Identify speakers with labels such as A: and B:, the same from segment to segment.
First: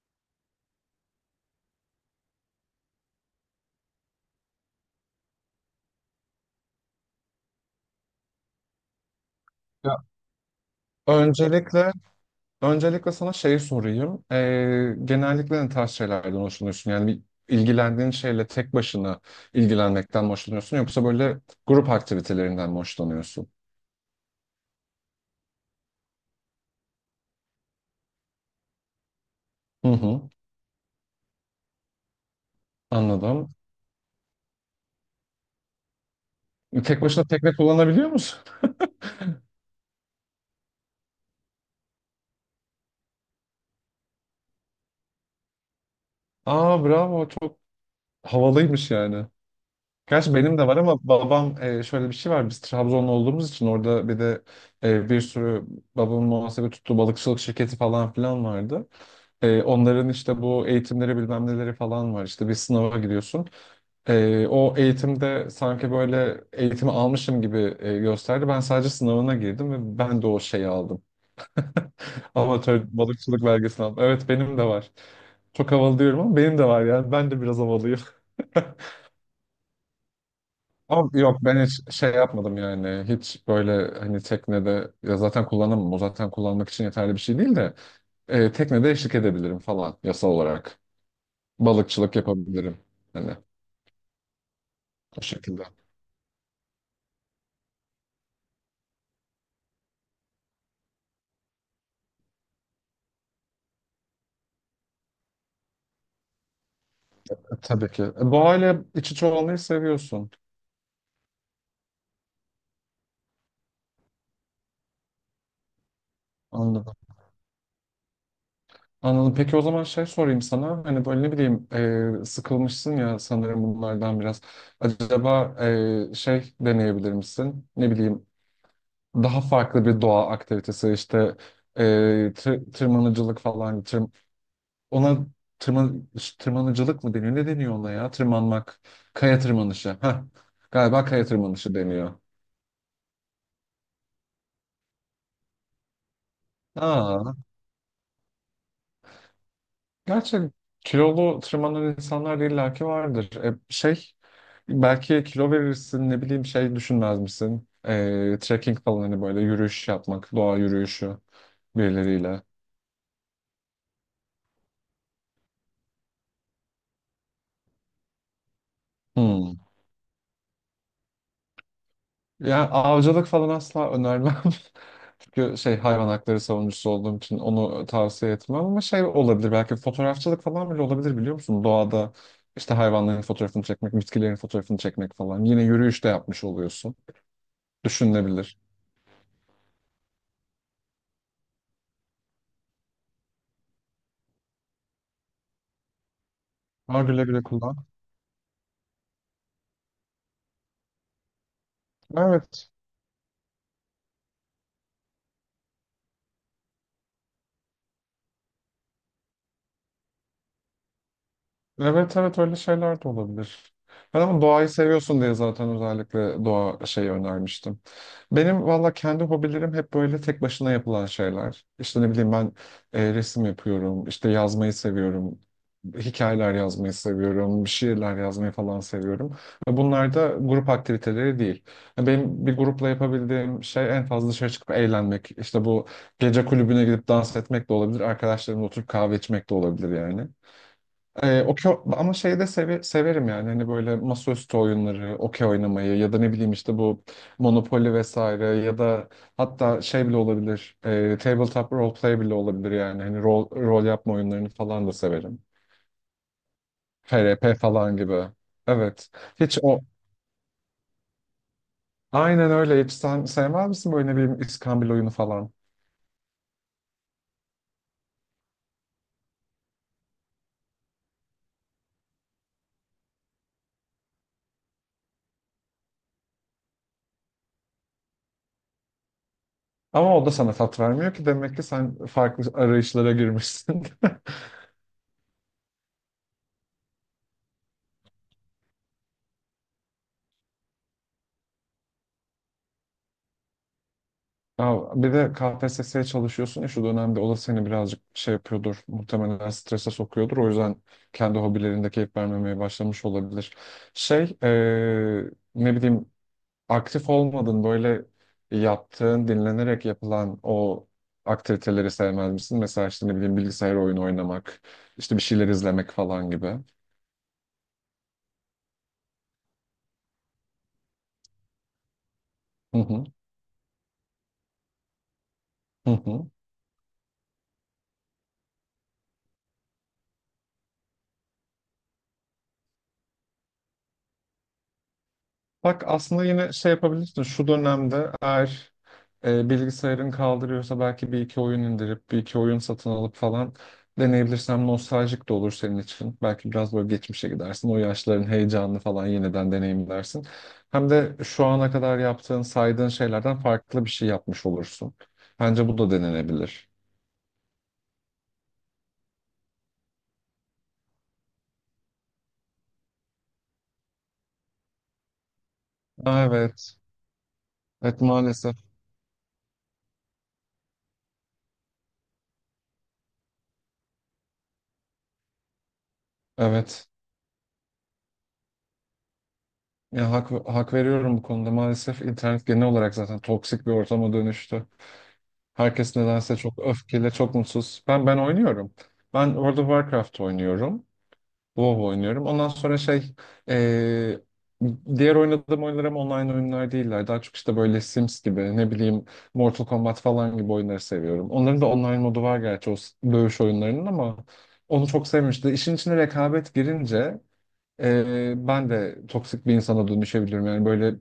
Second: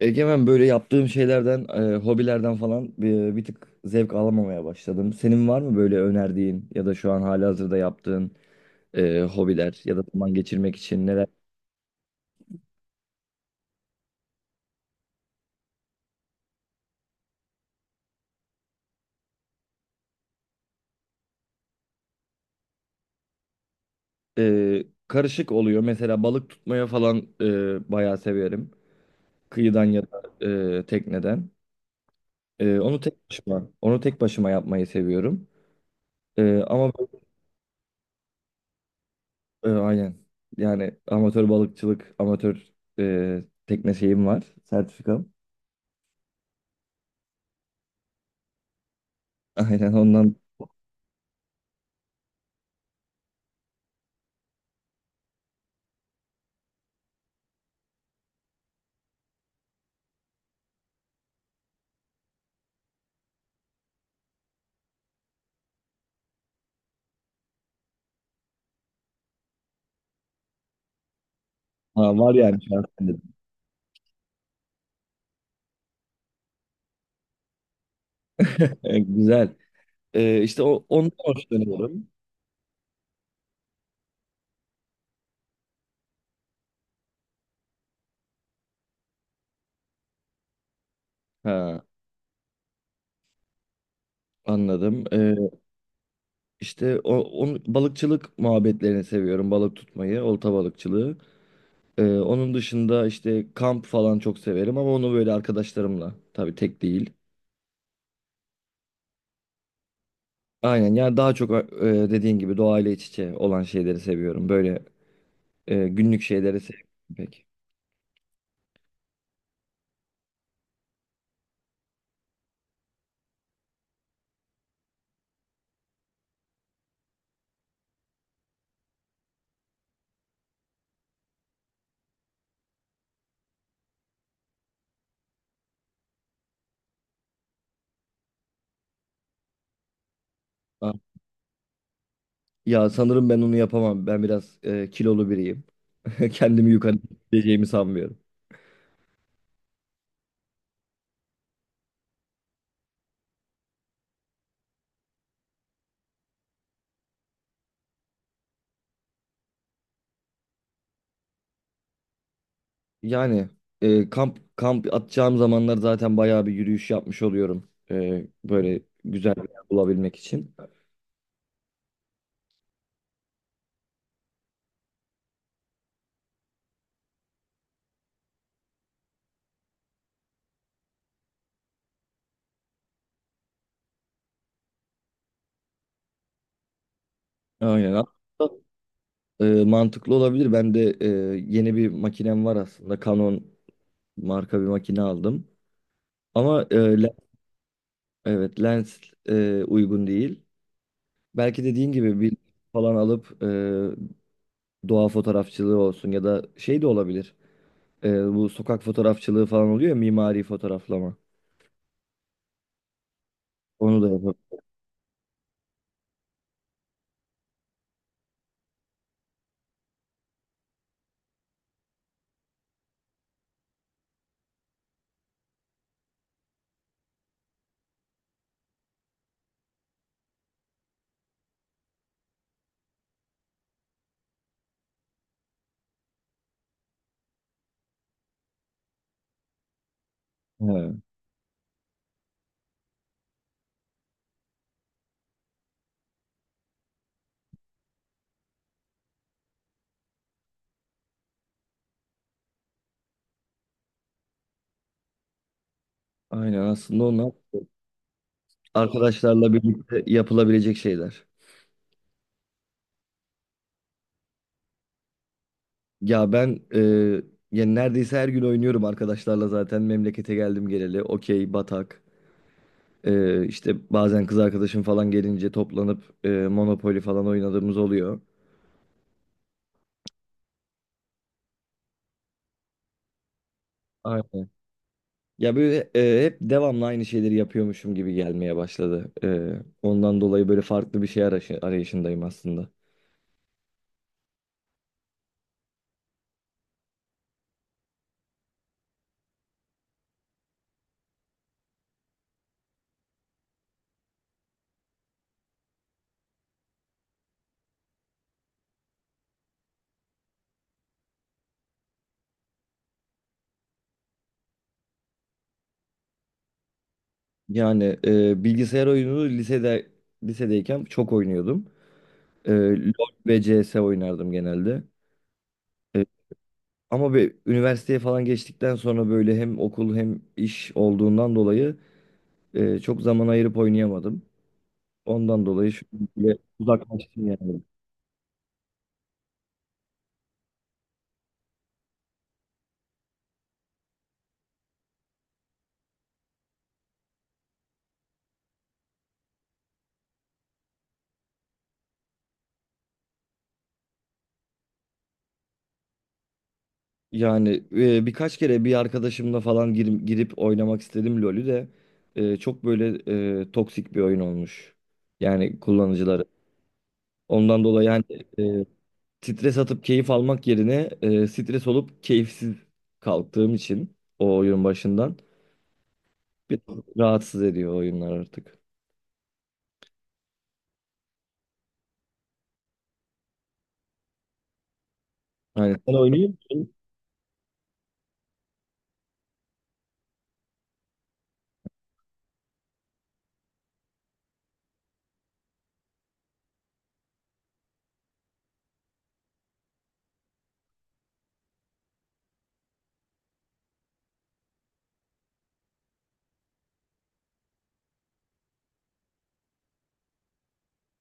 A: Egemen, böyle yaptığım şeylerden, hobilerden falan bir tık zevk alamamaya başladım. Senin var mı böyle önerdiğin ya da şu an halihazırda yaptığın hobiler ya da
B: Ya,
A: zaman geçirmek için neler?
B: öncelikle öncelikle sana şeyi sorayım. Genellikle ne tarz şeylerden hoşlanıyorsun? Yani bir ilgilendiğin şeyle tek başına ilgilenmekten mi hoşlanıyorsun yoksa böyle grup aktivitelerinden mi hoşlanıyorsun?
A: Karışık oluyor. Mesela balık tutmaya falan bayağı severim. Kıyıdan
B: Hı
A: ya da
B: hı,
A: tekneden. Onu tek
B: anladım.
A: başıma, onu tek başıma yapmayı seviyorum. E, ama
B: Tek başına tekne kullanabiliyor musun?
A: aynen. Yani amatör balıkçılık, amatör tekne şeyim var, sertifikam.
B: Aa, bravo, çok havalıymış yani.
A: Aynen
B: Gerçi
A: ondan.
B: benim de var, ama babam şöyle bir şey var. Biz Trabzonlu olduğumuz için orada bir de bir sürü babamın muhasebe tuttuğu balıkçılık şirketi falan filan vardı. Onların işte bu eğitimleri bilmem neleri falan var. İşte bir sınava giriyorsun. O eğitimde sanki böyle eğitimi almışım gibi gösterdi. Ben sadece sınavına girdim ve ben de o şeyi aldım.
A: Ha, var yani şu
B: Amatör
A: an sende.
B: balıkçılık belgesini aldım. Evet, benim de var. Çok havalı diyorum ama benim de var yani. Ben de biraz havalıyım.
A: Güzel. Ondan
B: Ama yok, ben hiç
A: hoşlanıyorum.
B: şey yapmadım yani. Hiç böyle hani teknede, ya zaten kullanamam. O zaten kullanmak için yeterli bir şey değil de teknede eşlik edebilirim falan yasal olarak.
A: Ha,
B: Balıkçılık yapabilirim. Hani
A: anladım.
B: o şekilde.
A: Balıkçılık muhabbetlerini seviyorum. Balık tutmayı, olta balıkçılığı. Onun dışında işte kamp falan çok severim, ama onu böyle arkadaşlarımla. Tabii tek değil.
B: Tabii ki. Doğayla iç içe olmayı seviyorsun.
A: Aynen, yani daha çok dediğin gibi doğayla iç içe olan şeyleri seviyorum. Böyle günlük şeyleri sevmiyorum
B: Anladım.
A: pek.
B: Anladım. Peki, o zaman şey sorayım sana. Hani böyle ne bileyim, sıkılmışsın ya sanırım bunlardan biraz. Acaba şey deneyebilir misin? Ne bileyim, daha farklı bir doğa aktivitesi işte e, tırmanıcılık falan ona tırman tırmanıcılık mı deniyor, ne deniyor ona ya, tırmanmak, kaya tırmanışı. Heh,
A: Ah,
B: galiba kaya tırmanışı deniyor.
A: ya sanırım ben onu yapamam. Ben biraz kilolu biriyim. Kendimi yukarı
B: Aa,
A: çekeceğimi sanmıyorum.
B: gerçi kilolu tırmanan insanlar da illaki vardır. Şey, belki kilo verirsin, ne bileyim, şey düşünmez misin, trekking falan, hani böyle yürüyüş yapmak, doğa yürüyüşü, birileriyle.
A: Yani kamp atacağım zamanlar zaten bayağı bir yürüyüş yapmış oluyorum. Böyle güzel bir
B: Hmm.
A: yer bulabilmek için.
B: Yani avcılık falan asla önermem. Çünkü şey, hayvan hakları savunucusu olduğum için onu tavsiye etmem, ama şey olabilir, belki fotoğrafçılık falan bile olabilir, biliyor musun? Doğada işte hayvanların fotoğrafını çekmek, bitkilerin fotoğrafını çekmek falan. Yine yürüyüş de yapmış oluyorsun.
A: Aynen.
B: Düşünülebilir.
A: Mantıklı olabilir. Ben de yeni bir makinem var aslında. Canon marka bir makine aldım. Ama
B: Var, güle güle kullan.
A: evet, lens uygun değil. Belki dediğin gibi bir
B: Evet.
A: falan alıp doğa fotoğrafçılığı olsun ya da şey de olabilir. Bu sokak fotoğrafçılığı falan oluyor ya, mimari fotoğraflama.
B: Evet, evet, öyle şeyler de olabilir.
A: Onu da
B: Ben
A: yapıp.
B: ama doğayı seviyorsun diye zaten özellikle doğa şeyi önermiştim. Benim valla kendi hobilerim hep böyle tek başına yapılan şeyler. İşte ne bileyim, ben resim yapıyorum, işte yazmayı seviyorum, hikayeler yazmayı seviyorum, şiirler yazmayı falan seviyorum. Ve bunlar da grup aktiviteleri değil. Yani benim bir grupla yapabildiğim şey en fazla dışarı çıkıp eğlenmek. İşte bu, gece kulübüne gidip dans etmek de olabilir, arkadaşlarımla oturup kahve içmek de olabilir yani.
A: He,
B: Okey, ama şeyi de severim yani, hani böyle masaüstü oyunları, okey oynamayı ya da ne bileyim işte bu Monopoly vesaire, ya da hatta şey bile olabilir, tabletop role play bile olabilir yani, hani rol yapma oyunlarını falan da severim.
A: aynen, aslında onlar
B: FRP falan gibi. Evet.
A: arkadaşlarla
B: Hiç o,
A: birlikte yapılabilecek şeyler.
B: aynen öyle. Hiç sen sevmez misin böyle ne bileyim iskambil oyunu falan?
A: Ya ben e, Yani neredeyse her gün oynuyorum arkadaşlarla zaten memlekete geldim geleli. Okey, batak. İşte bazen kız arkadaşım falan gelince toplanıp Monopoly falan oynadığımız oluyor.
B: Ama o da sana tat vermiyor ki, demek ki sen farklı arayışlara girmişsin.
A: Aynen. Ya böyle hep devamlı aynı şeyleri yapıyormuşum gibi gelmeye başladı. Ondan dolayı böyle farklı bir şey arayışındayım aslında.
B: Ya bir de KPSS'ye çalışıyorsun ya şu dönemde, o da seni birazcık şey yapıyordur. Muhtemelen strese sokuyordur. O yüzden kendi hobilerinde keyif vermemeye başlamış olabilir. Şey, ne bileyim, aktif olmadın böyle, yaptığın dinlenerek yapılan o aktiviteleri sevmez misin? Mesela işte ne bileyim, bilgisayar oyunu oynamak, işte bir şeyler izlemek falan gibi.
A: Yani bilgisayar oyununu lisedeyken çok oynuyordum.
B: Hı hı,
A: LoL ve CS oynardım genelde.
B: hı hı.
A: Ama bir üniversiteye falan geçtikten sonra böyle hem okul hem iş olduğundan dolayı çok zaman ayırıp oynayamadım. Ondan dolayı
B: Bak,
A: şu an
B: aslında
A: bile
B: yine şey yapabilirsin.
A: uzaklaştım
B: Şu
A: yani.
B: dönemde eğer bilgisayarın kaldırıyorsa belki bir iki oyun indirip bir iki oyun satın alıp falan deneyebilirsem, nostaljik de olur senin için. Belki biraz böyle geçmişe gidersin. O yaşların heyecanını falan yeniden deneyimlersin. Hem de şu ana kadar yaptığın, saydığın şeylerden farklı bir şey yapmış olursun. Bence bu da denenebilir.
A: Yani birkaç kere bir arkadaşımla falan girip oynamak istedim LoL'ü de. e, çok böyle toksik bir oyun olmuş. Yani kullanıcıları.
B: Aa, evet.
A: Ondan dolayı
B: Evet,
A: hani
B: maalesef.
A: e, stres atıp keyif almak yerine stres olup keyifsiz kalktığım için o oyun başından bir
B: Evet.
A: rahatsız ediyor oyunlar artık.
B: Ya hak veriyorum bu konuda. Maalesef internet genel olarak zaten toksik bir ortama dönüştü.
A: Aynen. Sen
B: Herkes
A: oynuyor
B: nedense çok
A: musun?
B: öfkeli, çok mutsuz. Ben oynuyorum. Ben World of Warcraft oynuyorum. WoW oynuyorum. Ondan sonra şey, eee, diğer oynadığım oyunlar ama online oyunlar değiller. Daha çok işte böyle Sims gibi, ne bileyim Mortal Kombat falan gibi oyunları seviyorum. Onların da online modu var gerçi, o dövüş oyunlarının, ama onu çok sevmişti. İşin içine rekabet girince ben de toksik bir insana dönüşebiliyorum. Yani böyle,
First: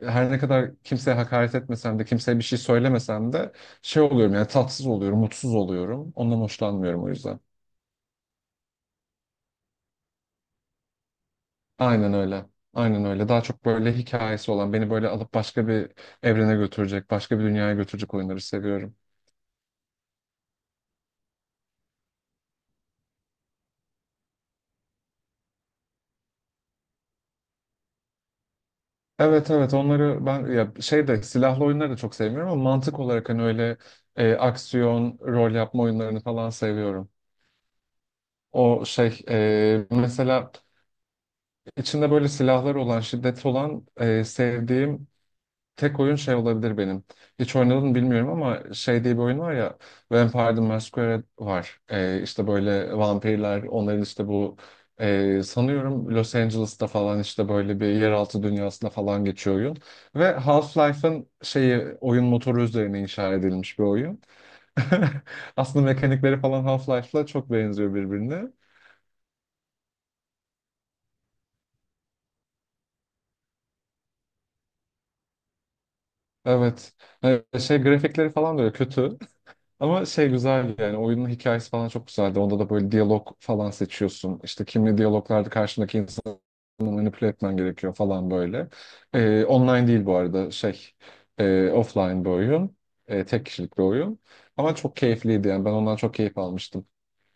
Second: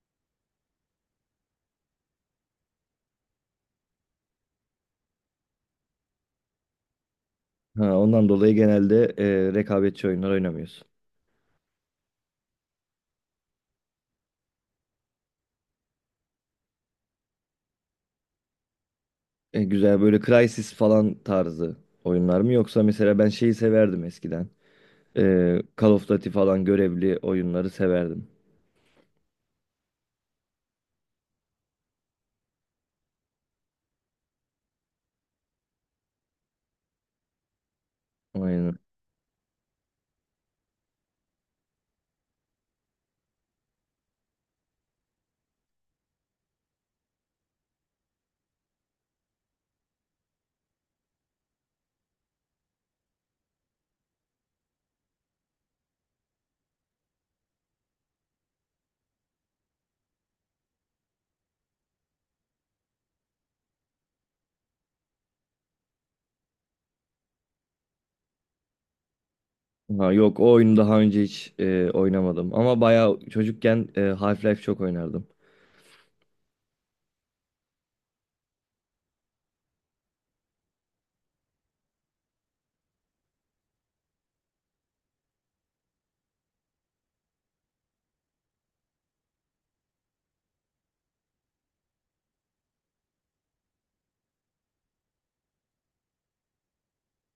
B: her ne kadar kimseye hakaret etmesem de, kimseye bir şey söylemesem de, şey oluyorum yani, tatsız oluyorum, mutsuz oluyorum. Ondan hoşlanmıyorum o yüzden.
A: Ha, ondan dolayı genelde rekabetçi oyunlar oynamıyorsun.
B: Aynen öyle. Aynen öyle. Daha çok böyle hikayesi olan, beni böyle alıp başka bir evrene götürecek, başka bir dünyaya götürecek oyunları seviyorum.
A: Güzel, böyle Crysis falan tarzı oyunlar mı? Yoksa mesela ben şeyi severdim eskiden. E, Call of Duty falan görevli oyunları severdim.
B: Evet, evet, onları ben ya şey de, silahlı oyunları da çok sevmiyorum, ama mantık olarak hani öyle aksiyon, rol yapma oyunlarını falan seviyorum.
A: Aynen.
B: O şey, mesela İçinde böyle silahlar olan, şiddet olan, sevdiğim tek oyun şey olabilir benim. Hiç oynadım bilmiyorum, ama şey diye bir oyun var ya, Vampire the Masquerade var. İşte böyle vampirler, onların işte bu, sanıyorum Los Angeles'ta falan, işte böyle bir yeraltı dünyasında falan geçiyor oyun. Ve Half-Life'ın şeyi, oyun motoru üzerine inşa edilmiş bir oyun. Aslında mekanikleri falan Half-Life'la çok benziyor birbirine.
A: Ha, yok, o oyunu daha önce hiç oynamadım. Ama bayağı çocukken Half-Life çok oynardım.
B: Evet. Şey, grafikleri falan da öyle kötü. Ama şey güzel yani, oyunun hikayesi falan çok güzeldi. Onda da böyle diyalog falan seçiyorsun. İşte kimli diyaloglarda karşındaki insanı manipüle etmen gerekiyor falan böyle. Online değil bu arada şey, offline bir oyun. Tek kişilik bir oyun. Ama çok keyifliydi yani, ben ondan çok keyif almıştım.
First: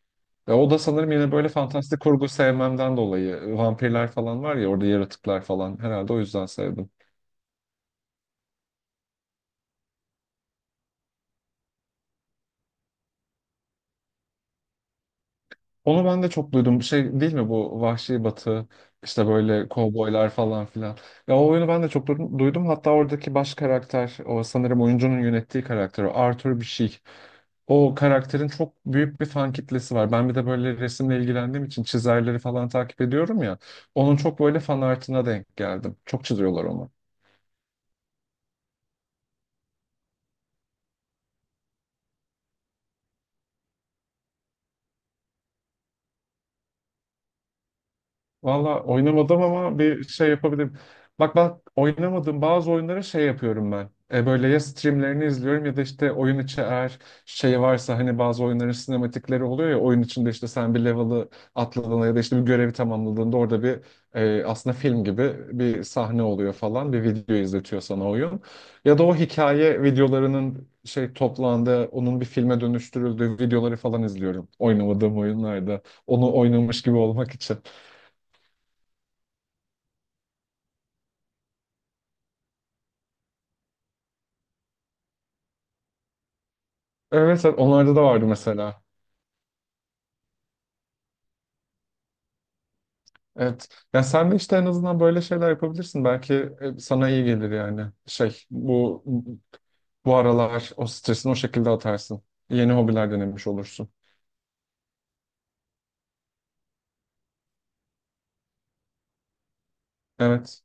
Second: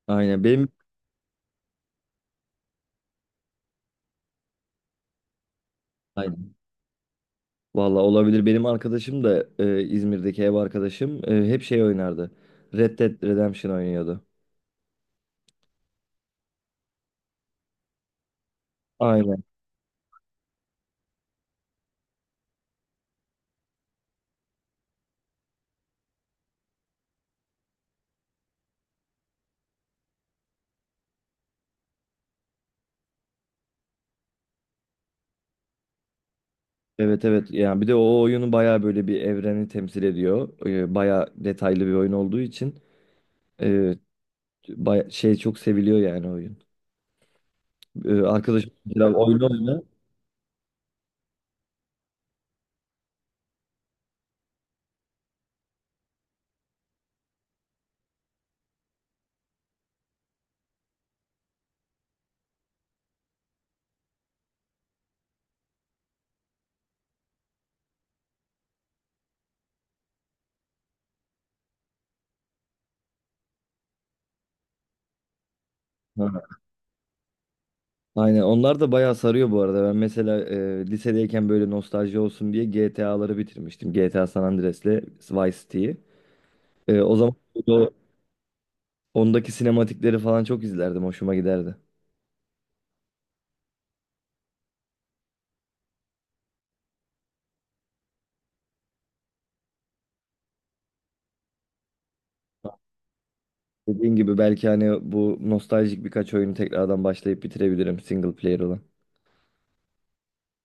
A: Aynen
B: Ve
A: benim...
B: o da sanırım yine böyle fantastik kurgu sevmemden dolayı, vampirler falan var ya orada, yaratıklar falan, herhalde o yüzden
A: Aynen.
B: sevdim.
A: Valla olabilir. Benim arkadaşım da İzmir'deki ev arkadaşım hep şey oynardı. Red Dead Redemption oynuyordu.
B: Onu ben de çok duydum. Şey değil mi bu, Vahşi Batı, işte
A: Aynen.
B: böyle kovboylar falan filan. Ya o oyunu ben de çok duydum. Hatta oradaki baş karakter, o sanırım oyuncunun yönettiği karakter, o Arthur bir şey. O karakterin çok büyük bir fan kitlesi var. Ben bir de böyle resimle ilgilendiğim için çizerleri falan takip ediyorum ya. Onun çok böyle fan artına denk geldim. Çok çiziyorlar onu.
A: Evet, evet, yani bir de o oyunu bayağı böyle bir evreni temsil ediyor. Bayağı detaylı bir oyun olduğu için e, şey, çok seviliyor yani oyun. Arkadaşım
B: Valla
A: mesela
B: oynamadım
A: oyunu
B: ama
A: oyna.
B: bir şey yapabilirim. Bak oynamadığım bazı oyunları şey yapıyorum ben. E, böyle ya streamlerini izliyorum ya da işte oyun içi, eğer şey varsa hani, bazı oyunların sinematikleri oluyor ya, oyun içinde işte sen bir level'ı atladığında ya da işte bir görevi tamamladığında orada bir, aslında film gibi bir sahne oluyor falan, bir video izletiyor sana oyun. Ya da o hikaye videolarının şey toplandığı, onun bir filme dönüştürüldüğü videoları falan izliyorum oynamadığım oyunlarda, onu
A: Ha.
B: oynamış gibi olmak için.
A: Aynen, onlar da bayağı sarıyor bu arada. Ben mesela lisedeyken böyle nostalji olsun diye GTA'ları bitirmiştim. GTA San Andreas'le Vice City'yi. O zaman
B: Evet, evet,
A: o,
B: onlarda da vardı mesela.
A: ondaki sinematikleri falan çok izlerdim. Hoşuma giderdi.
B: Evet. Ya sen de işte en azından böyle şeyler yapabilirsin. Belki sana iyi gelir yani. Şey, bu aralar o stresini o şekilde atarsın. Yeni hobiler denemiş olursun.
A: Dediğin gibi belki hani bu nostaljik birkaç oyunu tekrardan başlayıp bitirebilirim, single player olan.
B: Evet.